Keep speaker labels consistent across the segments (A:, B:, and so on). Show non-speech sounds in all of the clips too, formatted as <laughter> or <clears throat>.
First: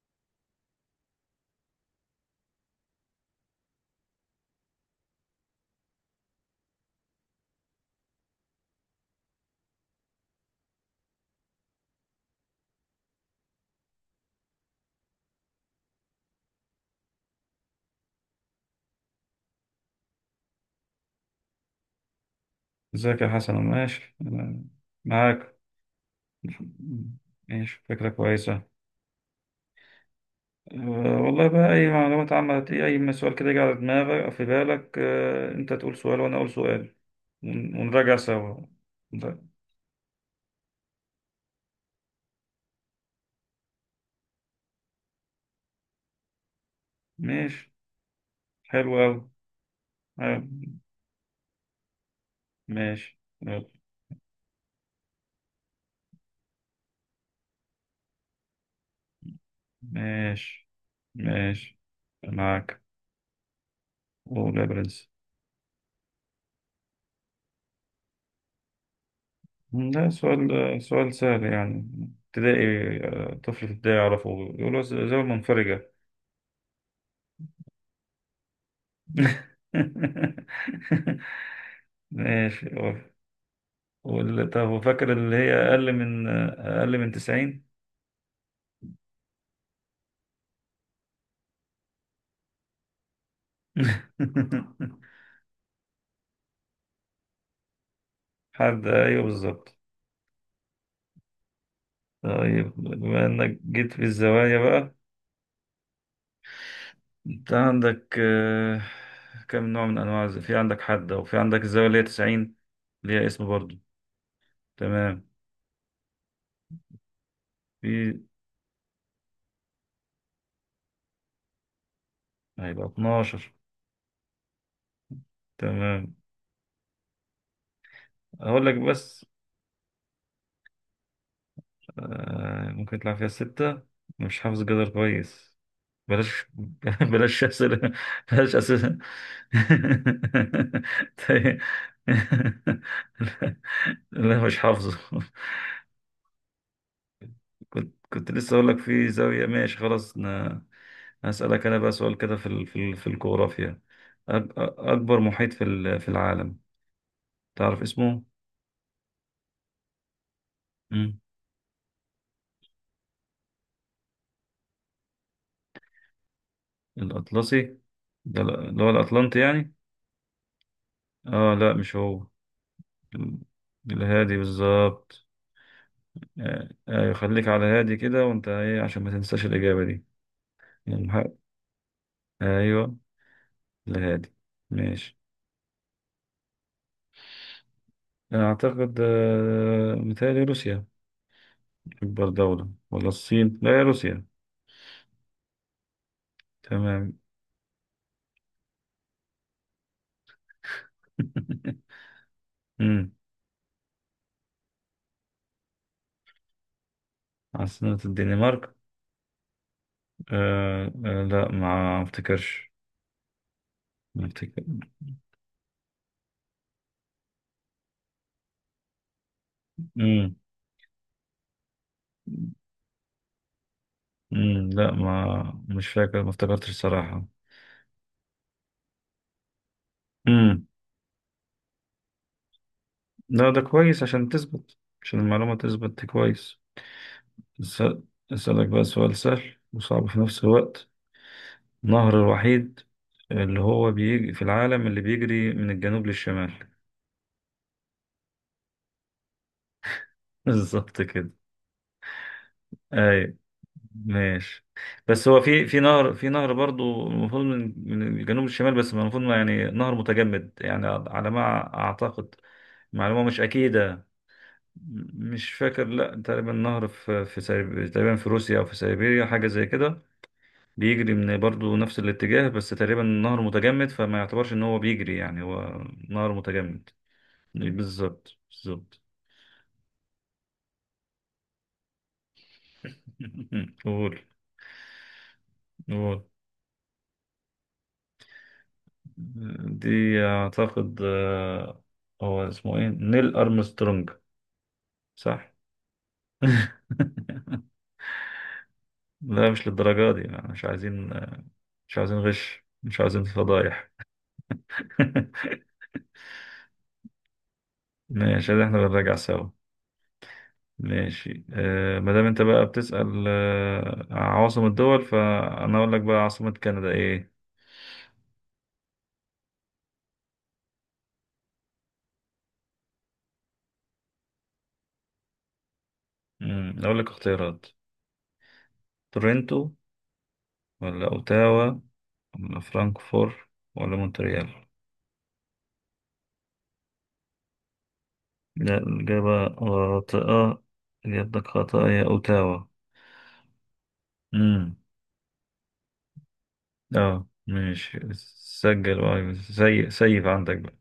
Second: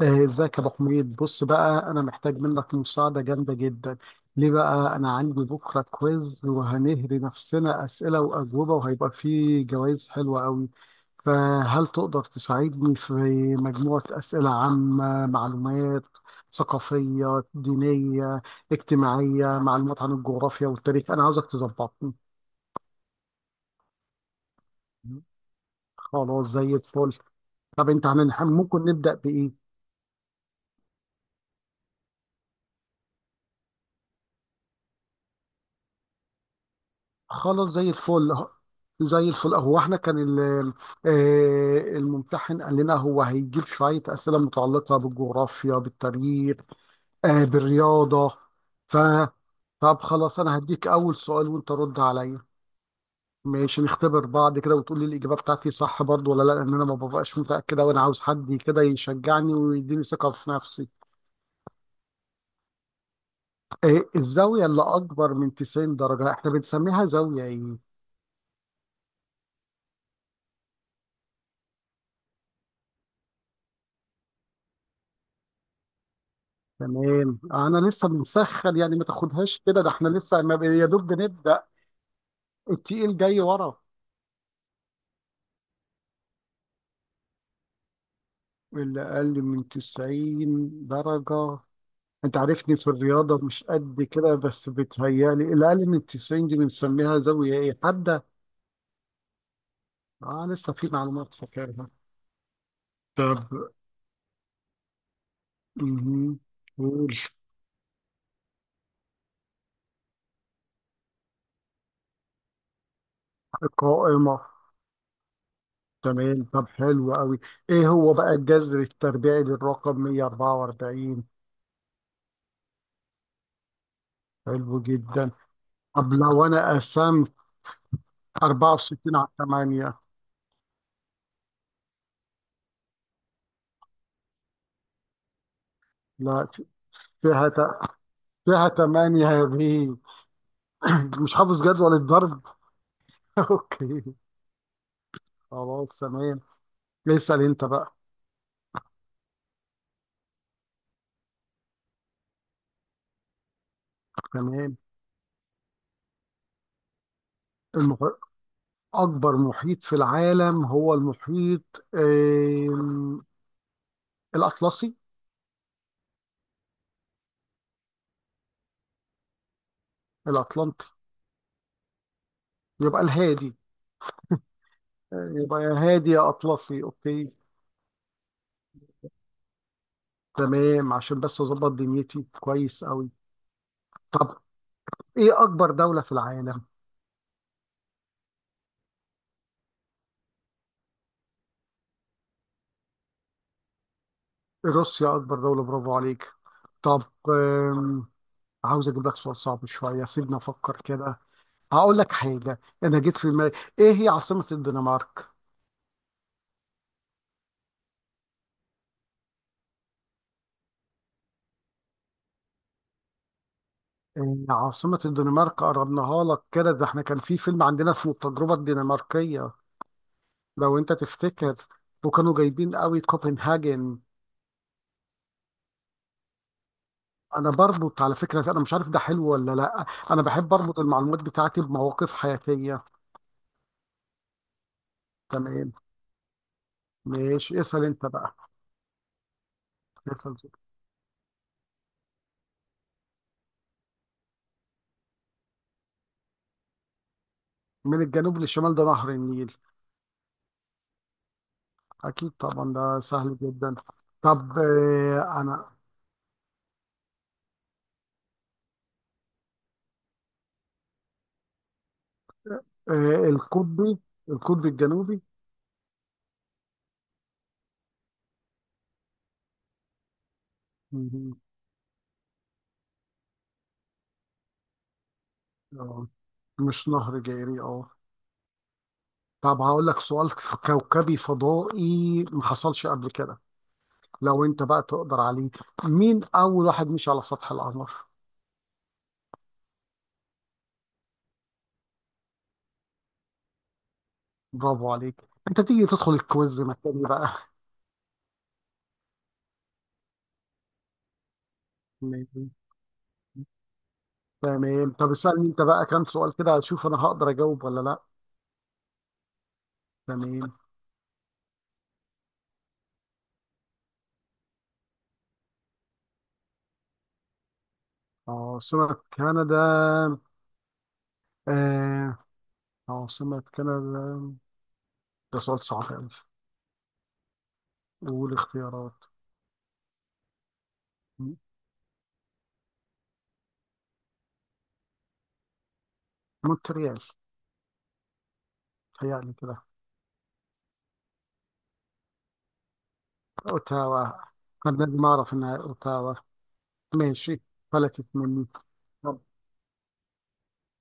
A: ازيك يا ابو حميد؟ بص بقى، انا محتاج منك مساعده جامده جدا. ليه بقى؟ انا عندي بكره كويز وهنهري نفسنا اسئله واجوبه، وهيبقى فيه جوائز حلوه قوي. فهل تقدر تساعدني في مجموعه اسئله عامه، معلومات ثقافيه، دينيه، اجتماعيه، معلومات عن الجغرافيا والتاريخ؟ انا عاوزك تظبطني.
B: ازيك يا حسن، ماشي، أنا معاك.
A: خلاص زي الفل.
B: ماشي،
A: طب انت
B: فكرة
A: هنلحق؟
B: كويسة.
A: ممكن نبدا بايه؟
B: أه والله بقى، أي معلومات عامة، أي سؤال كده يجي على دماغك في بالك، أنت تقول سؤال وأنا أقول سؤال،
A: خلاص زي
B: ونراجع
A: الفل.
B: سوا.
A: زي
B: ده-
A: الفل. هو احنا كان الممتحن قال لنا هو هيجيب شوية أسئلة متعلقة بالجغرافيا، بالتاريخ،
B: ماشي،
A: بالرياضة. ف
B: حلو أوي.
A: طب خلاص،
B: حلو.
A: أنا هديك أول سؤال وأنت رد عليا.
B: ماشي يلا.
A: ماشي، نختبر بعض كده وتقول لي الإجابة بتاعتي صح برضو ولا لا، لأن أنا ما ببقاش متأكدة، وأنا عاوز حد كده يشجعني ويديني ثقة في
B: ماشي
A: نفسي.
B: ماشي معاك. قول يا
A: الزاوية اللي
B: برنس،
A: أكبر من 90 درجة احنا بنسميها زاوية إيه؟
B: ده سؤال سؤال سهل يعني، ابتدائي، طفل في ابتدائي يعرفه. يقول له زاوية منفرجة.
A: تمام، انا لسه بنسخن، يعني ما
B: <laughs>
A: تاخدهاش كده، ده احنا لسه ما ب- يا دوب بنبدا.
B: ماشي أوف.
A: التقيل جاي ورا.
B: طب وفاكر اللي هي أقل من 90.
A: اللي اقل من 90 درجه، انت عارفني في الرياضه مش قد كده، بس
B: <laughs>
A: بتهيالي اللي اقل من 90 دي بنسميها زاويه ايه، حاده.
B: أيوه بالظبط.
A: اه لسه في معلومات فاكرها.
B: طيب بما
A: طب
B: إنك جيت في الزوايا بقى،
A: مهم. قول.
B: أنت عندك كم نوع من أنواع في عندك حدة وفي عندك الزاوية اللي هي 90، ليها اسم برضو.
A: قائمه.
B: تمام.
A: تمام، طب حلو قوي. ايه هو
B: في
A: بقى الجذر التربيعي للرقم 144؟
B: هيبقى 12.
A: حلو جدا. طب
B: تمام،
A: لو انا قسمت
B: أقول لك
A: 64
B: بس
A: على 8؟
B: ممكن يطلع فيها 6، مش حافظ جدر كويس، بلاش.
A: لا،
B: <laughs> بلاش
A: فيها ت...
B: أسئلة، بلاش
A: فيها
B: أسئلة.
A: 8 يا بيه. <clears throat>
B: <laughs>
A: <coughs> مش
B: طيب.
A: حافظ جدول
B: <laughs>
A: الضرب.
B: لا،
A: <laughs> اوكي،
B: لا، مش حافظه.
A: خلاص تمام. اسأل انت بقى.
B: كنت لسه أقول لك في زاوية، ماشي خلاص. أنا هسألك أنا بقى سؤال كده في الجغرافيا.
A: تمام.
B: أكبر محيط في العالم، تعرف
A: المح...
B: اسمه؟
A: اكبر محيط في العالم هو
B: مم.
A: المحيط الاطلسي.
B: الأطلسي. ده اللي هو الأطلنطي يعني؟
A: الاطلنطي.
B: آه لا مش هو.
A: يبقى
B: ال-
A: الهادي.
B: الهادي بالظبط.
A: يبقى يا هادي يا
B: آه،
A: اطلسي.
B: ايوه،
A: اوكي،
B: خليك على هادي كده، وانت ايه عشان ما تنساش الاجابه دي.
A: تمام، عشان بس
B: المحق،
A: اظبط دنيتي كويس
B: ايوه،
A: قوي.
B: الهادي.
A: طب
B: ماشي.
A: ايه اكبر دولة في العالم؟
B: اعتقد متهيألي روسيا، اكبر دوله ولا الصين، لا يا روسيا.
A: روسيا اكبر دولة، برافو عليك. طب
B: تمام.
A: عاوز اجيب لك سؤال صعب شويه، سيبني افكر كده.
B: <laughs>
A: هقول لك حاجه انا
B: امم.
A: جيت في دماغي. ايه هي عاصمه الدنمارك؟
B: عاصمه الدنمارك، لا ما افتكرش، ما
A: إيه
B: افتكر.
A: عاصمه الدنمارك؟ قربناها لك كده، ده احنا كان في فيلم عندنا اسمه التجربه الدنماركيه.
B: امم
A: لو انت تفتكر. وكانوا جايبين قوي كوبنهاجن.
B: امم. لا ما مش فاكر، ما افتكرتش الصراحه.
A: انا بربط على فكره، انا مش عارف ده حلو ولا لا، انا بحب
B: امم.
A: اربط المعلومات بتاعتي بمواقف حياتيه.
B: لا، ده كويس عشان تثبت، عشان المعلومه
A: تمام،
B: تثبت كويس.
A: ماشي اسال
B: أسأل-
A: انت بقى.
B: أسألك بقى سؤال سهل وصعب في
A: اسال.
B: نفس الوقت. النهر الوحيد اللي هو بيجي في العالم اللي بيجري من الجنوب للشمال. <laughs>
A: من الجنوب للشمال؟ ده نهر النيل.
B: بالظبط كده.
A: أكيد طبعا، ده
B: أي،
A: سهل جدا. طب
B: ماشي. بس هو في
A: أنا،
B: في نهر في نهر برضو المفروض من الجنوب للشمال، بس المفروض ما يعني نهر متجمد يعني، على ما أعتقد. معلومة مش
A: القطبي،
B: أكيدة.
A: القطب الجنوبي.
B: مش فاكر، لا، تقريبا نهر تقريبا في روسيا أو في سيبيريا حاجة زي كده، بيجري من
A: مهم.
B: برضه نفس الاتجاه، بس تقريبا النهر متجمد، فما يعتبرش ان هو بيجري يعني، هو
A: آه،
B: نهر
A: مش
B: متجمد.
A: نهر جاري، أه.
B: بالظبط بالظبط.
A: طب هقول لك سؤال في كوكبي فضائي، ما حصلش قبل كده.
B: <laughs> قول.
A: لو أنت بقى تقدر عليه. مين
B: قول
A: أول واحد مشي على سطح القمر؟
B: دي. اعتقد هو اسمه ايه، نيل ارمسترونج.
A: برافو عليك.
B: صح.
A: أنت تيجي تدخل الكويز مكاني بقى.
B: <laughs> لا مش للدرجة دي يعني، مش عايزين، مش
A: <laughs>
B: عايزين
A: ماشي.
B: غش، مش عايزين فضايح.
A: تمام، طب اسألني أنت
B: <laughs>
A: بقى كام سؤال كده، أشوف أنا هقدر أجاوب ولا لأ.
B: ماشي، احنا بنراجع سوا.
A: تمام.
B: ماشي، ما دام انت بقى بتسأل عواصم الدول، فانا اقول لك بقى عاصمة كندا ايه.
A: أه سمك كندا. آه عاصمة كندا، ده سؤال صعب أوي.
B: اقول لك اختيارات:
A: والاختيارات؟
B: تورنتو، ولا اوتاوا، ولا فرانكفور، ولا مونتريال.
A: مونتريال.
B: لا،
A: تهيألي
B: الإجابة
A: كده.
B: خاطئة. إجابتك خاطئة، هي اوتاوا.
A: أوتاوا.
B: امم.
A: أنا لازم أعرف إنها أوتاوا.
B: اه،
A: ماشي،
B: ماشي.
A: فلتت مني.
B: سجل
A: طب
B: بقى سيف عندك بقى.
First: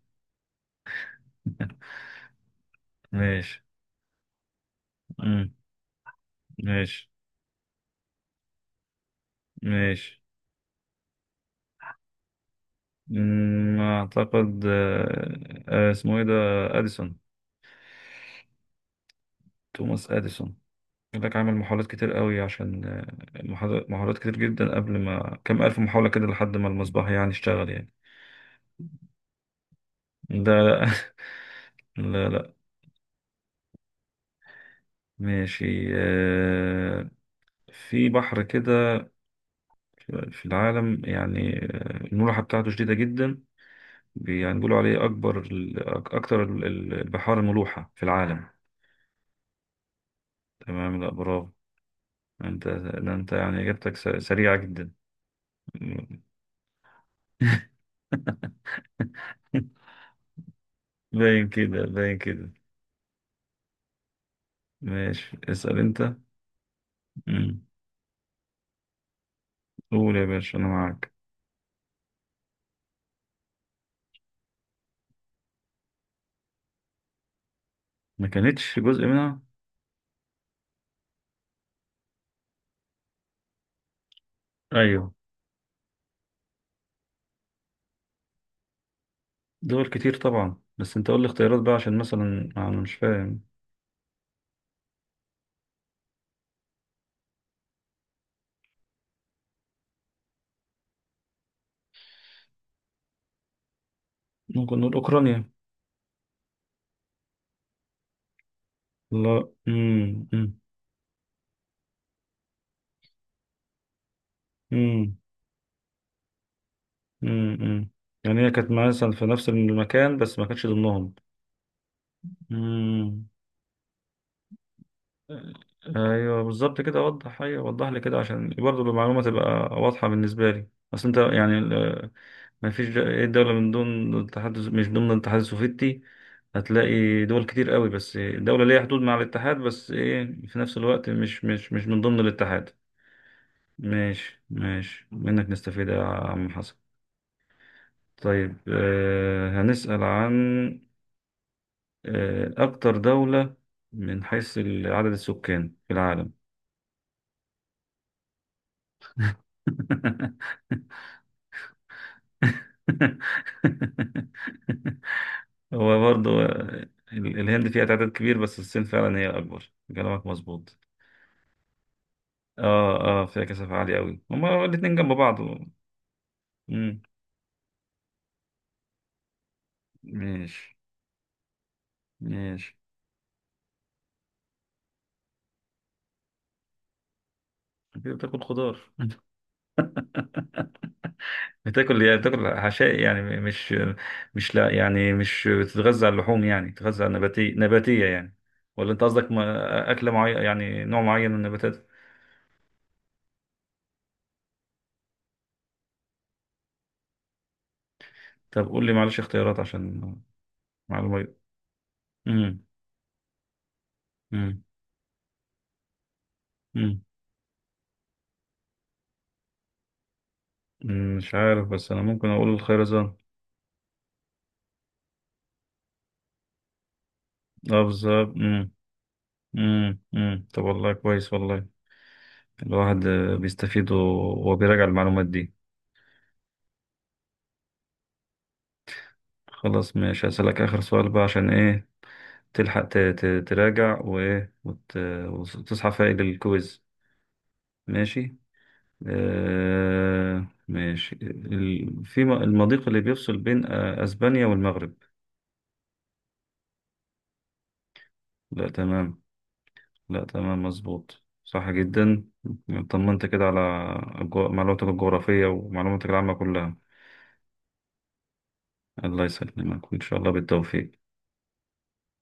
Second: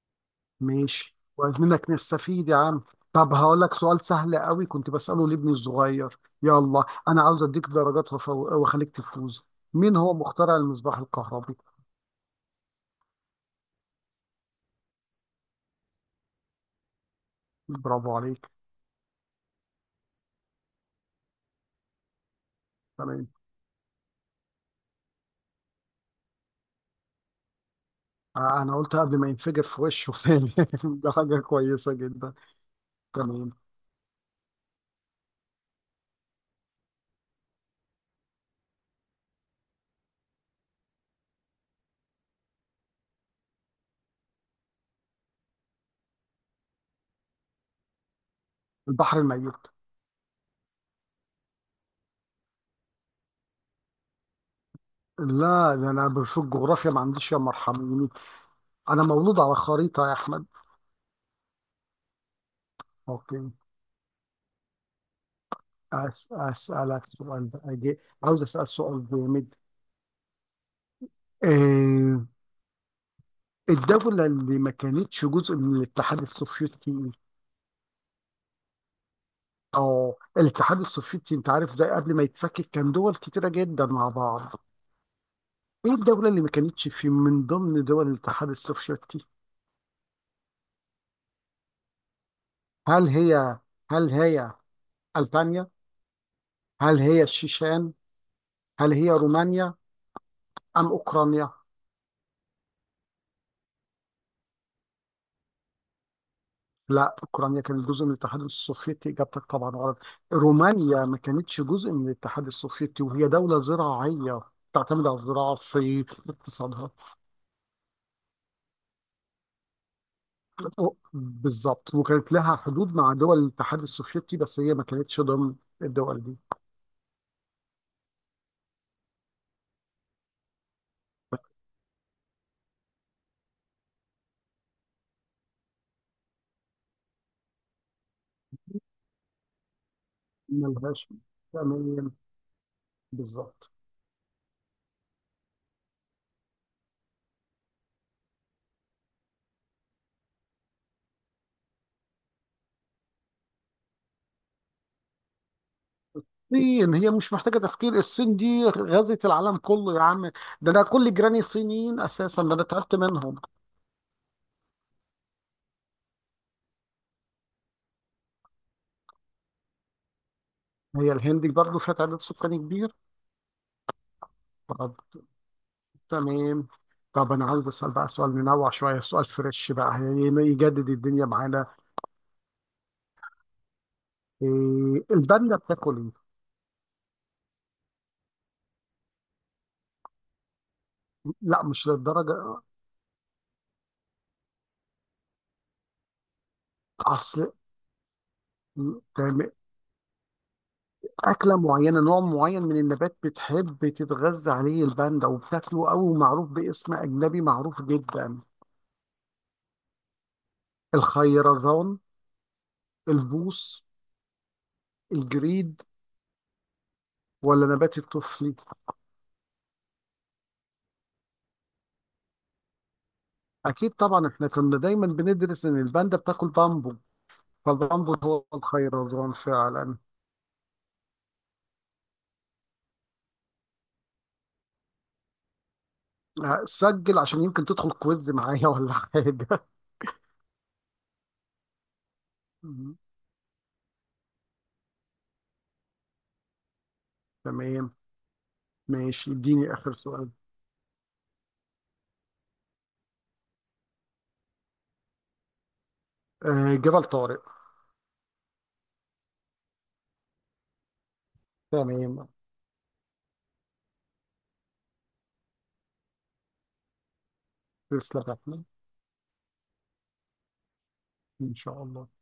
A: ماشي، كويس منك نستفيد يا عم. طب هقول
B: ماشي.
A: لك سؤال سهل قوي، كنت بسأله لابني
B: امم.
A: الصغير، يلا
B: ماشي
A: أنا عاوز أديك درجات وأخليك تفوز. مين هو
B: ماشي.
A: مخترع المصباح الكهربي؟
B: اعتقد اسمه ايه ده، اديسون.
A: برافو عليك.
B: توماس اديسون. يقول لك عمل محاولات كتير قوي عشان
A: تمام.
B: محاولات كتير جدا قبل ما كم الف محاولة كده، لحد ما المصباح يعني اشتغل يعني.
A: أنا قلت قبل ما ينفجر في وشه <laughs> ثاني.
B: ده
A: ده حاجة كويسة
B: لا، لا،
A: جدا.
B: لا.
A: تمام.
B: ماشي، في بحر كده في العالم يعني، الملوحة بتاعته شديدة جدا. يعني بيقولوا عليه أكتر البحار ملوحة في العالم.
A: البحر الميت.
B: تمام. لا، برافو. أنت، ده أنت يعني إجابتك سريعة جدا.
A: لا، ده
B: <laughs>
A: انا في الجغرافيا ما عنديش يا مرحميني. انا مولود على خريطه يا احمد.
B: باين كده، باين كده.
A: اوكي.
B: ماشي، اسأل أنت.
A: اسالك سؤال
B: مم.
A: بقى، عاوز اسال سؤال جامد.
B: قول يا باشا، انا معاك.
A: آه، الدوله اللي ما كانتش جزء من الاتحاد السوفيتي.
B: ما كانتش جزء منها.
A: اه الاتحاد السوفيتي، انت عارف ده قبل ما يتفكك كان دول كتيره جدا مع بعض.
B: ايوه.
A: ايه الدوله اللي ما كانتش في من ضمن دول الاتحاد السوفيتي؟
B: دول كتير طبعا، بس انت قول لي اختيارات بقى، عشان مثلا انا مش
A: هل
B: فاهم.
A: هي هل هي البانيا، هل هي الشيشان، هل هي رومانيا، ام اوكرانيا؟
B: ممكن نقول اوكرانيا.
A: لا، أوكرانيا كانت جزء من الاتحاد السوفيتي، إجابتك
B: لا.
A: طبعا غلط.
B: امم، امم.
A: رومانيا ما كانتش جزء من الاتحاد السوفيتي، وهي دولة زراعية تعتمد على
B: امم،
A: الزراعة في اقتصادها.
B: امم. يعني هي كانت مثلا في نفس المكان بس ما كانتش ضمنهم.
A: بالظبط، وكانت لها حدود مع
B: امم.
A: دول الاتحاد السوفيتي، بس هي ما كانتش ضمن الدول دي.
B: ايوه بالظبط كده، وضح، ايوه وضح لي كده عشان برضه المعلومه تبقى واضحه بالنسبه لي. بس انت يعني، ما فيش دولة من ضمن الاتحاد مش ضمن الاتحاد السوفيتي، هتلاقي دول كتير قوي، بس دولة ليها حدود مع الاتحاد، بس ايه في نفس
A: ملهاش.
B: الوقت مش من
A: تمام،
B: ضمن الاتحاد.
A: بالظبط.
B: ماشي ماشي، منك نستفيد يا عم حسن. طيب هنسأل عن أكتر دولة من حيث عدد السكان في العالم.
A: الصين، هي مش محتاجة تفكير، الصين دي غزت العالم كله يا عم. ده انا كل جيراني صينيين اساسا، ده انا تعبت منهم.
B: <laughs> هو برضه الهند فيها تعداد كبير، بس الصين فعلا هي الأكبر، كلامك مظبوط.
A: هي الهند برضه فيها تعداد سكاني
B: اه فيها كثافة عالية أوي، هما
A: كبير.
B: الاتنين جنب بعض.
A: تمام.
B: مم.
A: طب انا عايز اسال بقى سؤال منوع شويه، سؤال فريش بقى يعني،
B: ماشي
A: يجدد الدنيا معانا.
B: ماشي.
A: إيه الباندا بتاكل ايه؟
B: كده بتاكل خضار. <laughs>
A: لا مش
B: بتاكل
A: للدرجه.
B: حشائي يعني، مش، مش لا يعني مش بتتغذى على اللحوم، يعني بتتغذى على
A: اصل.
B: نباتية نباتية يعني، ولا أنت قصدك
A: تمام،
B: أكلة معينة، يعني نوع معين من
A: اكله
B: النباتات.
A: معينه، نوع معين من النبات بتحب تتغذى عليه الباندا وبتاكله قوي، ومعروف باسم اجنبي معروف جدا.
B: طب قول لي معلش اختيارات عشان معلومة.
A: الخيرزون.
B: مم.
A: البوص.
B: مم.
A: الجريد.
B: مم.
A: ولا نبات الطفلي.
B: مم. مش عارف، بس أنا ممكن أقول الخيرزان.
A: اكيد طبعا، احنا كنا دايما بندرس ان الباندا بتاكل بامبو،
B: اه
A: فالبامبو
B: بالظبط.
A: هو
B: مم.
A: الخيرزون فعلا.
B: مم. مم. طب والله كويس، والله الواحد بيستفيد وبيراجع المعلومات دي.
A: لا، سجل عشان يمكن تدخل كويز معايا <laughs> ولا حاجة.
B: خلاص، ماشي، هسألك آخر سؤال بقى عشان إيه تلحق
A: مم.
B: تراجع وتصحى فايق للكويز.
A: تمام،
B: ماشي.
A: ماشي اديني آخر سؤال.
B: ماشي في المضيق اللي بيفصل بين أسبانيا والمغرب.
A: آه جبل طارق.
B: لا تمام. لا تمام مظبوط، صح جدا.
A: تمام.
B: طمنت كده على معلوماتك الجغرافية ومعلوماتك العامة كلها.
A: تسلم يا أحمد.
B: الله يسلمك وإن شاء الله بالتوفيق.
A: إن شاء الله.